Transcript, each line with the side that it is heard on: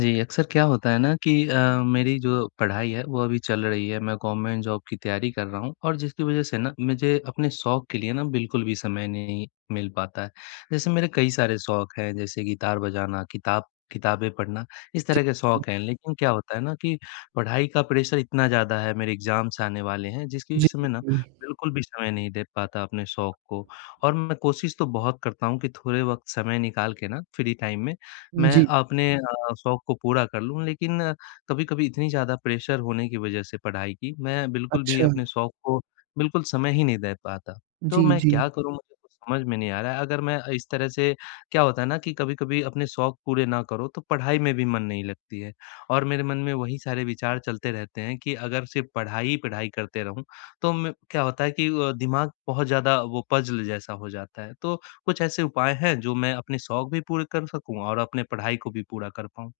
left: जी, अक्सर क्या होता है ना कि मेरी जो पढ़ाई है वो अभी चल रही है। मैं गवर्नमेंट जॉब की तैयारी कर रहा हूँ, और जिसकी वज़ह से ना मुझे अपने शौक के लिए ना बिल्कुल भी समय नहीं मिल पाता है। जैसे मेरे कई सारे शौक हैं, जैसे गिटार बजाना, किताबें पढ़ना, इस
right: जी,
left: तरह के शौक हैं। लेकिन क्या होता है ना कि पढ़ाई का प्रेशर इतना ज़्यादा है, मेरे एग्ज़ाम्स आने वाले हैं, जिसकी
right: जी,
left: वज़ह से मैं ना
right: जी,
left: बिल्कुल भी समय नहीं दे पाता अपने शौक को। और मैं कोशिश तो बहुत करता हूँ कि थोड़े वक़्त समय निकाल के ना फ्री टाइम में मैं
right: जी,
left: अपने शौक को पूरा कर लूँ, लेकिन कभी-कभी इतनी ज़्यादा प्रेशर होने की वजह से पढ़ाई की, मैं बिल्कुल भी
right: अच्छा।
left: अपने शौक को बिल्कुल समय ही नहीं दे पाता। तो
right: जी,
left: मैं
right: जी।
left: क्या करूँ, मुझे कुछ समझ में नहीं आ रहा है। अगर मैं इस तरह से क्या होता है ना कि कभी-कभी अपने शौक पूरे ना करो तो पढ़ाई में भी मन नहीं लगती है, और मेरे मन में वही सारे विचार चलते रहते हैं कि अगर सिर्फ़ पढ़ाई ही पढ़ाई करते रहूँ, तो मैं क्या होता है कि दिमाग बहुत ज़्यादा वो पज़ल जैसा हो जाता है। तो कुछ ऐसे उपाय हैं, जो मैं अपने शौक भी पूरे कर सकूँ और अपने पढ़ाई को भी पूरा कर पाऊँ?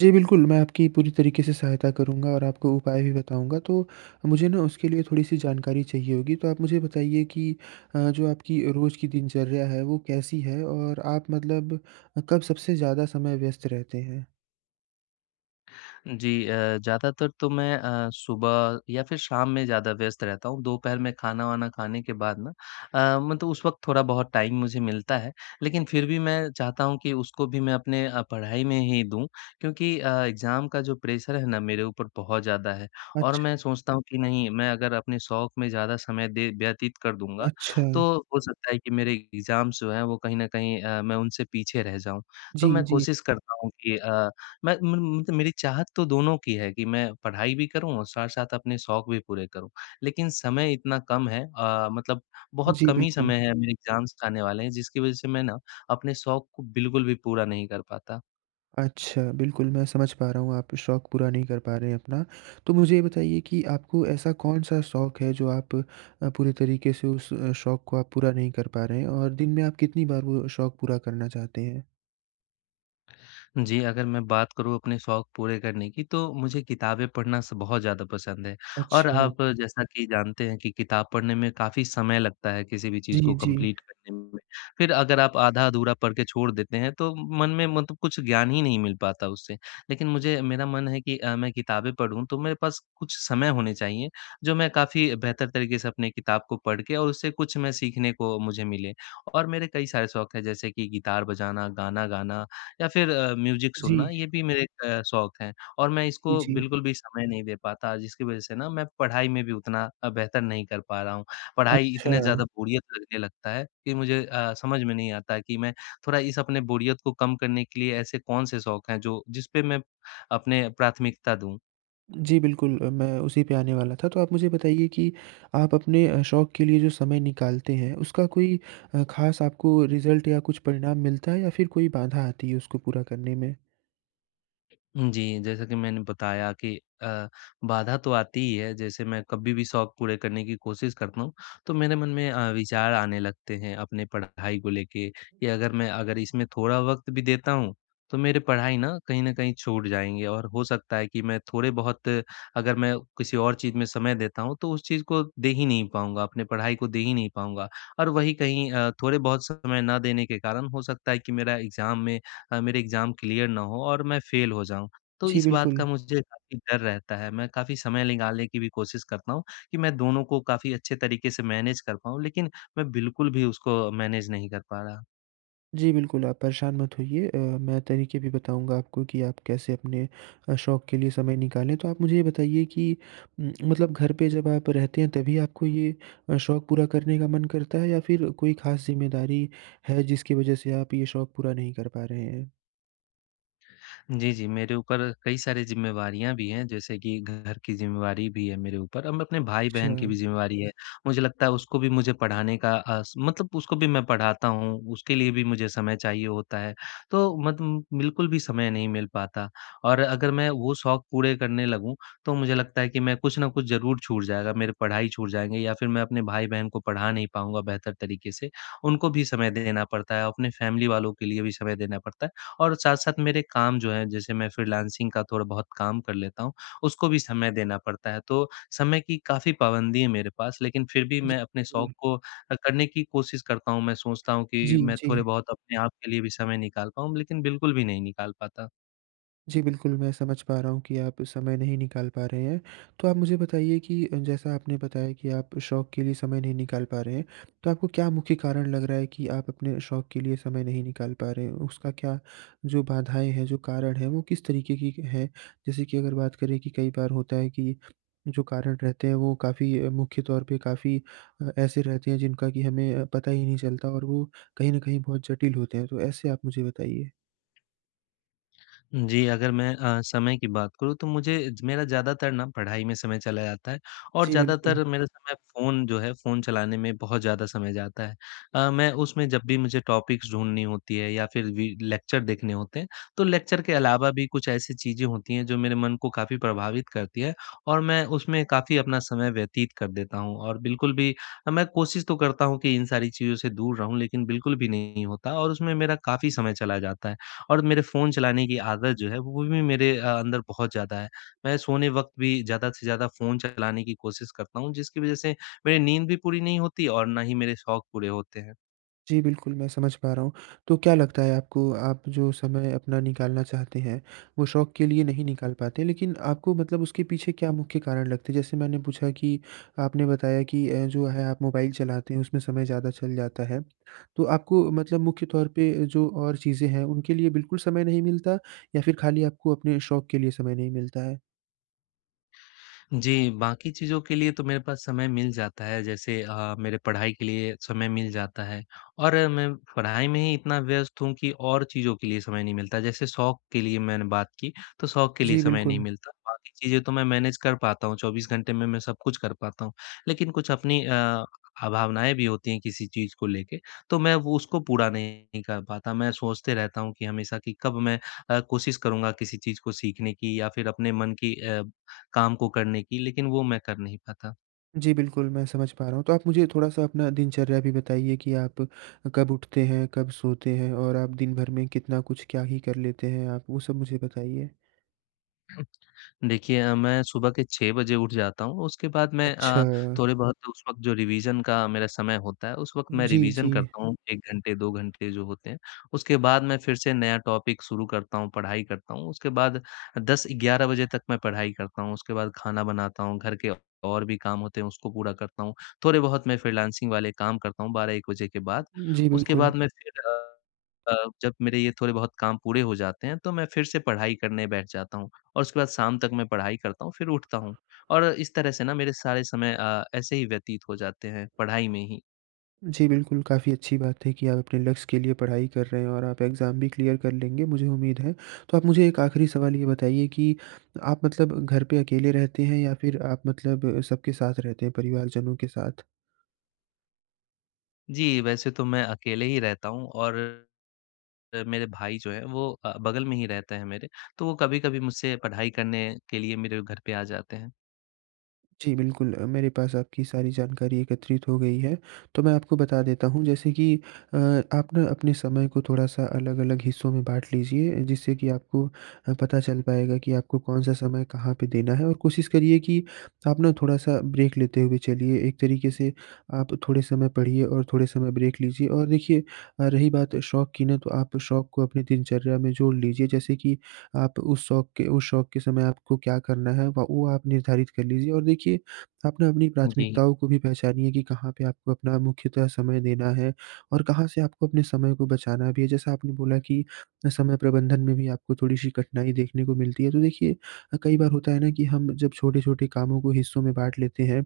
right: जी, बिल्कुल, मैं आपकी पूरी तरीके से सहायता करूँगा और आपको उपाय भी बताऊँगा, तो मुझे ना उसके लिए थोड़ी-सी जानकारी चाहिए होगी, तो आप मुझे बताइए कि जो आपकी रोज़ की दिनचर्या है, वो कैसी है और आप मतलब कब सबसे ज़्यादा समय व्यस्त रहते हैं?
left: जी ज़्यादातर तो मैं सुबह या फिर शाम में ज़्यादा व्यस्त रहता हूँ। दोपहर में खाना-वाना खाने के बाद ना मतलब उस वक़्त थोड़ा बहुत टाइम मुझे मिलता है। लेकिन फिर भी मैं चाहता हूँ कि उसको भी मैं अपने पढ़ाई में ही दूँ, क्योंकि एग्ज़ाम का जो प्रेशर है ना मेरे ऊपर बहुत ज़्यादा है। और
right: अच्छा,
left: मैं सोचता हूँ कि नहीं, मैं अगर अपने शौक में ज़्यादा समय दे व्यतीत कर दूँगा
right: अच्छा।
left: तो हो सकता है कि मेरे एग्ज़ाम्स जो हैं वो कहीं न कहीं मैं उनसे पीछे रह जाऊँ। तो
right: जी,
left: मैं
right: जी।
left: कोशिश करता हूँ कि मैं म मतलब मेरी चाहत तो दोनों की है कि मैं पढ़ाई भी करूँ और साथ-साथ अपने शौक भी पूरे करूँ। लेकिन समय इतना कम है मतलब बहुत
right: जी,
left: कम ही
right: बिल्कुल।
left: समय है, मेरे एग्ज़ाम्स आने वाले हैं, जिसकी वज़ह से मैं ना अपने शौक को बिल्कुल भी पूरा नहीं कर पाता।
right: अच्छा, बिल्कुल मैं समझ पा रहा हूँ आप शौक पूरा नहीं कर पा रहे हैं अपना। तो मुझे ये बताइए कि आपको ऐसा कौन-सा शौक है जो आप पूरे तरीके से उस शौक को आप पूरा नहीं कर पा रहे हैं और दिन में आप कितनी बार वो शौक पूरा करना चाहते हैं?
left: जी, अगर मैं बात करूँ अपने शौक पूरे करने की, तो मुझे किताबें पढ़ना स बहुत ज़्यादा पसंद है। और
right: अच्छा।
left: आप जैसा कि जानते हैं कि किताब पढ़ने में काफ़ी समय लगता है किसी भी
right: जी,
left: चीज़ को
right: जी।
left: कंप्लीट करने में। फिर अगर आप आधा-अधूरा पढ़ के छोड़ देते हैं तो मन में मतलब कुछ ज्ञान ही नहीं मिल पाता उससे। लेकिन मुझे मेरा मन है कि मैं किताबें पढ़ूँ तो मेरे पास कुछ समय होने चाहिए, जो मैं काफ़ी बेहतर तरीके से अपने किताब को पढ़ के और उससे कुछ मैं सीखने को मुझे मिले। और मेरे कई सारे शौक हैं, जैसे कि गिटार बजाना, गाना गाना या फिर म्यूज़िक सुनना,
right: जी,
left: ये भी मेरे एक शौक हैं। और मैं
right: जी,
left: इसको
right: जी।
left: बिल्कुल भी समय नहीं दे पाता, जिसकी वज़ह से ना मैं पढ़ाई में भी उतना बेहतर नहीं कर पा रहा हूँ। पढ़ाई
right: अच्छा।
left: इतने ज़्यादा बोरियत लगने लगता है कि मुझे समझ में नहीं आता कि मैं थोड़ा इस अपने बोरियत को कम करने के लिए ऐसे कौन से शौक हैं, जो जिस पे मैं अपने प्राथमिकता दूँ?
right: जी, बिल्कुल मैं उसी पे आने वाला था। तो आप मुझे बताइए कि आप अपने शौक के लिए जो समय निकालते हैं उसका कोई ख़ास आपको रिज़ल्ट या कुछ परिणाम मिलता है या फिर कोई बाधा आती है उसको पूरा करने में?
left: जी, जैसा कि मैंने बताया कि अ, बाधा तो आती ही है। जैसे मैं कभी भी शौक पूरे करने की कोशिश करता हूँ, तो मेरे मन में विचार आने लगते हैं अपने पढ़ाई को लेके, कि अगर इसमें थोड़ा वक़्त भी देता हूँ, तो मेरे पढ़ाई ना कहीं न कहीं छूट जाएँगे, और हो सकता है कि मैं थोड़े बहुत अगर मैं किसी और चीज़ में समय देता हूँ, तो उस चीज़ को दे ही नहीं पाऊँगा, अपने पढ़ाई को दे ही नहीं पाऊँगा, और वहीं कहीं थोड़े बहुत समय ना देने के कारण हो सकता है कि मेरा एग्ज़ाम में अ, मेरे एग्ज़ाम क्लियर ना हो और मैं फ़ेल हो जाऊँ। तो
right: जी,
left: इस बात
right: बिल्कुल।
left: का मुझे काफ़ी डर रहता है। मैं काफ़ी समय निकालने की भी कोशिश करता हूँ कि मैं दोनों को काफ़ी अच्छे तरीके से मैनेज कर पाऊँ, लेकिन मैं बिल्कुल भी उसको मैनेज नहीं कर पा रहा।
right: जी, बिल्कुल, आप परेशान मत होइए मैं तरीके भी बताऊँगा आपको कि आप कैसे अपने शौक के लिए समय निकालें। तो आप मुझे ये बताइए कि मतलब घर पे जब आप रहते हैं तभी आपको ये शौक पूरा करने का मन करता है या फिर कोई ख़ास ज़िम्मेदारी है जिसकी वजह से आप ये शौक पूरा नहीं कर पा रहे हैं?
left: जी, जी, मेरे ऊपर कई सारी ज़िम्मेवारियाँ भी हैं, जैसे कि घर की ज़िम्मेवारी भी है मेरे ऊपर, अब मैं अपने
right: अच्छा।
left: भाई-बहन की भी ज़िम्मेवारी है। मुझे लगता है उसको भी मुझे पढ़ाने का अ, स मतलब उसको भी मैं पढ़ाता हूँ, उसके लिए भी मुझे समय चाहिए होता है, तो मत बिल्कुल भी समय नहीं मिल पाता। और अगर मैं वो शौक पूरे करने लगूँ, तो मुझे लगता है कि मैं कुछ न कुछ ज़रूर छूट जाएगा, मेरी पढ़ाई छूट जाएँगे या फिर मैं अपने भाई-बहन को पढ़ा नहीं पाऊँगा बेहतर तरीके से। उनको भी समय देना पड़ता है, अपने फैमिली वालों के लिए भी समय देना पड़ता है। और साथ-साथ मेरे काम जो हैं, जैसे मैं फ्रीलांसिंग का थोड़ा बहुत काम कर लेता हूँ, उसको भी समय देना पड़ता है। तो समय की काफ़ी पाबंदी है मेरे पास, लेकिन फिर भी
right: जी,
left: मैं अपने
right: बिल्कुल।
left: शौक को करने की कोशिश करता हूँ। मैं सोचता हूँ
right: जी,
left: कि मैं थोड़े
right: जी।
left: बहुत अपने आप के लिए भी समय निकाल पाऊँ, लेकिन बिल्कुल भी नहीं निकाल पाता।
right: जी, बिल्कुल, मैं समझ पा रहा हूँ कि आप समय नहीं निकाल पा रहे हैं। तो आप मुझे बताइए कि जैसा आपने बताया कि आप शौक के लिए समय नहीं निकाल पा रहे हैं, तो आपको क्या मुख्य कारण लग रहा है कि आप अपने शौक के लिए समय नहीं निकाल पा रहे हैं? उसका क्या जो बाधाएँ हैं, जो कारण हैं, वो किस तरीके की हैं? जैसे कि अगर बात करें कि कई बार होता है कि जो कारण रहते हैं, वो काफ़ी मुख्य तौर पे काफ़ी ऐसे रहते हैं जिनका कि हमें पता ही नहीं चलता और वो कहीं न कहीं बहुत जटिल होते हैं। तो ऐसे आप मुझे बताइए।
left: जी, अगर मैं समय की बात करूँ तो मुझे ज मेरा ज़्यादातर ना पढ़ाई में समय चला जाता है, और
right: जी, बिल्कुल।
left: ज़्यादातर मेरा समय फ़ोन जो है फ़ोन चलाने में बहुत ज़्यादा समय जाता है। मैं उसमें जब भी मुझे टॉपिक्स ढूँढनी होती है या फिर वी लेक्चर देखने होते हैं, तो लेक्चर के अलावा भी कुछ ऐसी चीज़ें होती हैं जो मेरे मन को काफ़ी प्रभावित करती है, और मैं उसमें काफ़ी अपना समय व्यतीत कर देता हूँ। और बिल्कुल भी मैं कोशिश तो करता हूँ कि इन सारी चीज़ों से दूर रहूँ, लेकिन बिल्कुल भी नहीं होता और उसमें मेरा काफ़ी समय चला जाता है। और मेरे फ़ोन चलाने की आदत जो है वो भी मेरे अंदर बहुत ज़्यादा है। मैं सोने वक़्त भी ज़्यादा से ज़्यादा फ़ोन चलाने की कोशिश करता हूँ, जिसकी वज़ह से मेरी नींद भी पूरी नहीं होती और ना ही मेरे शौक पूरे होते हैं।
right: जी, बिल्कुल, मैं समझ पा रहा हूँ। तो क्या लगता है आपको, आप जो समय अपना निकालना चाहते हैं, वो शौक के लिए नहीं निकाल पाते, लेकिन आपको मतलब उसके पीछे क्या मुख्य कारण लगते हैं? जैसे मैंने पूछा कि आपने बताया कि जो है आप मोबाइल चलाते हैं, उसमें समय ज़्यादा चल जाता है। तो आपको मतलब मुख्य तौर पे जो और चीज़ें हैं, उनके लिए बिल्कुल समय नहीं मिलता या फिर खाली आपको अपने शौक के लिए समय नहीं मिलता है?
left: जी, बाकी चीज़ों के लिए तो मेरे पास समय मिल जाता है, जैसे मेरे पढ़ाई के लिए समय मिल जाता है, और मैं पढ़ाई में ही इतना व्यस्त हूँ कि और चीज़ों के लिए समय नहीं मिलता। जैसे शौक के लिए मैंने बात की, तो शौक के लिए
right: जी,
left: समय नहीं
right: बिल्कुल।
left: मिलता। बाकी चीज़ें तो मैं मैनेज कर पाता हूँ, 24 घंटे में मैं सब कुछ कर पाता हूँ। लेकिन कुछ अपनी भावनाएँ भी होती हैं किसी चीज़ को लेके, तो मैं वो उसको पूरा नहीं कर पाता। मैं सोचते रहता हूँ कि हमेशा, कि कब मैं कोशिश करूँगा किसी चीज़ को सीखने की या फिर अपने मन की काम को करने की, लेकिन वो मैं कर नहीं पाता।
right: जी, बिल्कुल, मैं समझ पा रहा हूँ। तो आप मुझे थोड़ा-सा अपना दिनचर्या भी बताइए कि आप कब उठते हैं, कब सोते हैं और आप दिन भर में कितना कुछ क्या ही कर लेते हैं आप, वो सब मुझे बताइए?
left: देखिए मैं सुबह के 6 बजे उठ जाता हूँ, उसके बाद मैं
right: अच्छा।
left: थोड़े-बहुत उस वक़्त जो रिवीज़न का मेरा समय होता है, उस वक़्त मैं
right: जी,
left: रिवीज़न
right: जी।
left: करता हूँ, 1 घंटे, 2 घंटे जो होते हैं। उसके बाद मैं फिर से नया टॉपिक शुरू करता हूँ, पढ़ाई करता हूँ। उसके बाद 10-11 बजे तक मैं पढ़ाई करता हूँ, उसके बाद खाना बनाता हूँ, घर के और भी काम होते हैं उसको पूरा करता हूँ। थोड़े-बहुत मैं फ्रीलांसिंग वाले काम करता हूँ 12-1 बजे के बाद।
right: जी,
left: उसके
right: बिल्कुल।
left: बाद मैं अ, जब मेरे ये थोड़े-बहुत काम पूरे हो जाते हैं, तो मैं फिर से पढ़ाई करने बैठ जाता हूँ। और उसके बाद शाम तक मैं पढ़ाई करता हूँ, फिर उठता हूँ। और इस तरह से ना मेरे सारे समय ऐसे ही व्यतीत हो जाते हैं, पढ़ाई में ही।
right: जी, बिल्कुल, काफ़ी अच्छी बात है कि आप अपने लक्ष्य के लिए पढ़ाई कर रहे हैं और आप एग्ज़ाम भी क्लियर कर लेंगे, मुझे उम्मीद है। तो आप मुझे एक आखिरी सवाल ये बताइए कि आप मतलब घर पे अकेले रहते हैं या फिर आप मतलब सबके साथ रहते हैं, परिवारजनों के साथ?
left: जी, वैसे तो मैं अकेले ही रहता हूँ, और मेरे भाई जो हैं वो बगल में ही रहते हैं मेरे, तो वो कभी-कभी मुझसे पढ़ाई करने के लिए मेरे घर पे आ जाते हैं।
right: जी, बिल्कुल मेरे पास आपकी सारी जानकारी एकत्रित हो गई है। तो मैं आपको बता देता हूँ जैसे कि आप ना अपने समय को थोड़ा-सा अलग-अलग हिस्सों में बाँट लीजिए जिससे कि आपको पता चल पाएगा कि आपको कौन-सा समय कहाँ पे देना है और कोशिश करिए कि आप ना थोड़ा-सा ब्रेक लेते हुए चलिए। एक तरीके से आप थोड़े समय पढ़िए और थोड़े समय ब्रेक लीजिए और देखिए रही बात शौक की ना तो आप शौक को अपनी दिनचर्या में जोड़ लीजिए। जैसे कि आप उस शौक के समय आपको क्या करना है व वो आप निर्धारित कर लीजिए और देखिए आप ना अपनी
left: जी।
right: प्राथमिकताओं को भी पहचानिए कि कहाँ पे आपको अपना मुख्यतः समय देना है और कहाँ से आपको अपने समय को बचाना भी है। जैसा आपने बोला कि समय प्रबंधन में भी आपको थोड़ी-सी कठिनाई देखने को मिलती है। तो देखिए कई बार होता है ना कि हम जब छोटे-छोटे कामों को हिस्सों में बाँट लेते हैं,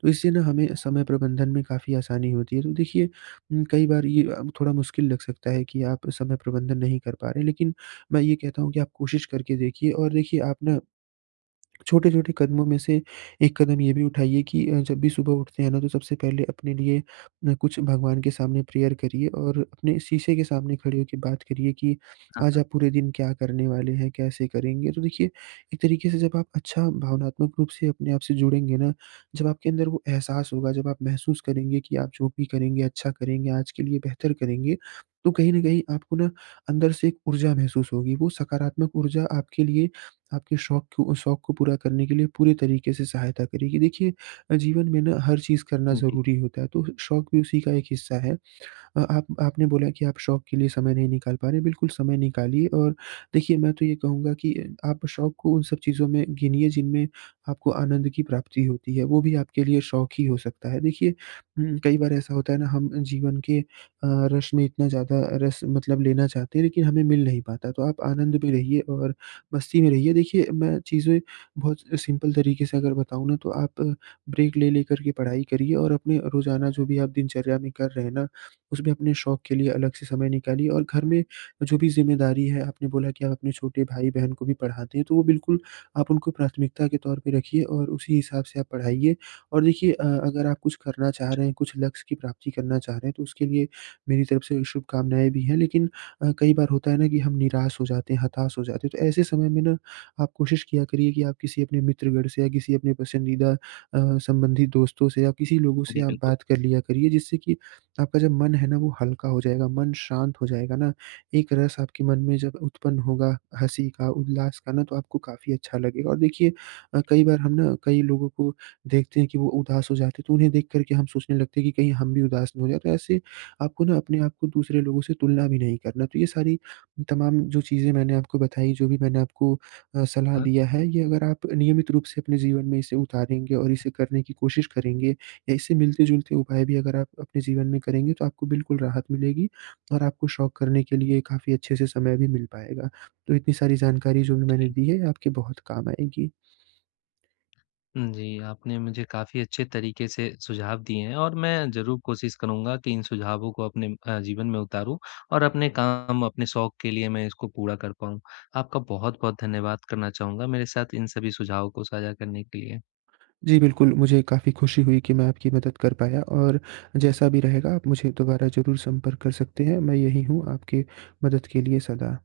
right: तो इससे ना हमें समय प्रबंधन में काफ़ी आसानी होती है। तो देखिए कई बार ये थोड़ा मुश्किल लग सकता है कि आप समय प्रबंधन नहीं कर पा रहे हैं, लेकिन मैं ये कहता हूँ कि आप कोशिश करके देखिए और देखिए आप ना छोटे-छोटे कदमों में से एक कदम ये भी उठाइए कि जब भी सुबह उठते हैं ना, तो सबसे पहले अपने लिए कुछ भगवान के सामने प्रेयर करिए और अपने शीशे के सामने खड़े होके बात करिए कि आज
left: हाँ,
right: आप पूरे दिन क्या करने वाले हैं, कैसे करेंगे? तो देखिए, एक तरीके से जब आप अच्छा भावनात्मक रूप से अपने आप से जुड़ेंगे ना, जब आपके अंदर वो एहसास होगा, जब आप महसूस करेंगे कि आप जो भी करेंगे, अच्छा करेंगे, आज के लिए बेहतर करेंगे, तो कहीं न कहीं आपको ना अंदर से एक ऊर्जा महसूस होगी। वो सकारात्मक ऊर्जा आपके लिए आपके शौक को पूरा करने के लिए पूरे तरीके से सहायता करेगी। देखिए, जीवन में ना हर चीज़ करना
left: हाँ। जी,
right: ज़रूरी होता है, तो शौक भी उसी का एक हिस्सा है। आप आपने बोला कि आप शौक के लिए समय नहीं निकाल पा रहे, बिल्कुल समय निकालिए और देखिए मैं तो ये कहूँगा कि आप शौक को उन सब चीज़ों में गिनिए जिनमें आपको आनंद की प्राप्ति होती है, वो भी आपके लिए शौक ही हो सकता है। देखिए कई बार ऐसा होता है ना हम जीवन के रस में इतना ज़्यादा रस मतलब लेना चाहते हैं लेकिन हमें मिल नहीं पाता, तो आप आनंद में रहिए और मस्ती में रहिए। देखिए मैं चीज़ें बहुत सिंपल तरीके से अगर बताऊँ ना तो आप ब्रेक ले लेकर के पढ़ाई करिए और अपने रोज़ाना जो भी आप दिनचर्या में कर रहे हैं ना उसमें अपने शौक के लिए अलग से समय निकालिए और घर में जो भी ज़िम्मेदारी है, आपने बोला कि आप अपने छोटे भाई-बहन को भी पढ़ाते हैं, तो वो बिल्कुल आप उनको प्राथमिकता के तौर पे रखिए और उसी हिसाब से आप पढ़ाइए। और देखिए अगर आप कुछ करना चाह रहे हैं, कुछ लक्ष्य की प्राप्ति करना चाह रहे हैं, तो उसके लिए मेरी तरफ से शुभकामनाएँ भी हैं। लेकिन कई बार होता है ना कि हम निराश हो जाते हैं, हताश हो जाते हैं, तो ऐसे समय में ना आप कोशिश किया करिए कि आप किसी अपने मित्रगण से या किसी अपने पसंदीदा संबंधी दोस्तों से या किसी लोगों से
left: जी
right: आप
left: बिल्कुल।
right: बात कर लिया करिए, जिससे कि आपका जब मन है ना वो हल्का हो जाएगा, मन शांत हो जाएगा ना, एक रस आपके मन में जब उत्पन्न होगा हँसी का, उल्लास का ना तो आपको काफ़ी अच्छा लगेगा। और देखिए कई बार हम ना कई लोगों को देखते हैं कि वो उदास हो जाते हैं तो उन्हें देख कर के हम सोचने लगते हैं कि कहीं हम भी उदास ना हो जाएँ। तो ऐसे आपको ना अपने आप को दूसरे लोगों से तुलना भी नहीं करना। तो ये सारी तमाम जो चीज़ें मैंने आपको बताई, जो भी मैंने आपको सलाह
left: हाँ।
right: दिया है, ये अगर आप नियमित रूप से अपने जीवन में इसे उतारेंगे और इसे करने की कोशिश करेंगे ऐसे मिलते-जुलते उपाय भी अगर आप अपने जीवन में करेंगे तो आपको बिल्कुल राहत मिलेगी और आपको शौक करने के लिए काफ़ी अच्छे से समय भी मिल पाएगा। तो इतनी सारी जानकारी जो भी मैंने
left: जी।
right: दी है आपके बहुत काम आएगी।
left: हुँ, जी, आपने मुझे काफ़ी अच्छे तरीके से सुझाव दिए हैं, और मैं ज़रूर कोशिश करूँगा कि इन सुझावों को अपने जीवन में उतारूँ और अपने काम, अपने शौक के लिए मैं इसको पूरा कर पाऊँ। आपका बहुत-बहुत धन्यवाद करना चाहूँगा मेरे साथ इन सभी सुझावों को साझा करने के लिए।
right: जी बिल्कुल, मुझे काफ़ी खुशी हुई कि मैं आपकी मदद कर पाया और जैसा भी रहेगा आप मुझे दोबारा ज़रूर संपर्क कर सकते हैं। मैं यही हूँ आपकी मदद के लिए सदा।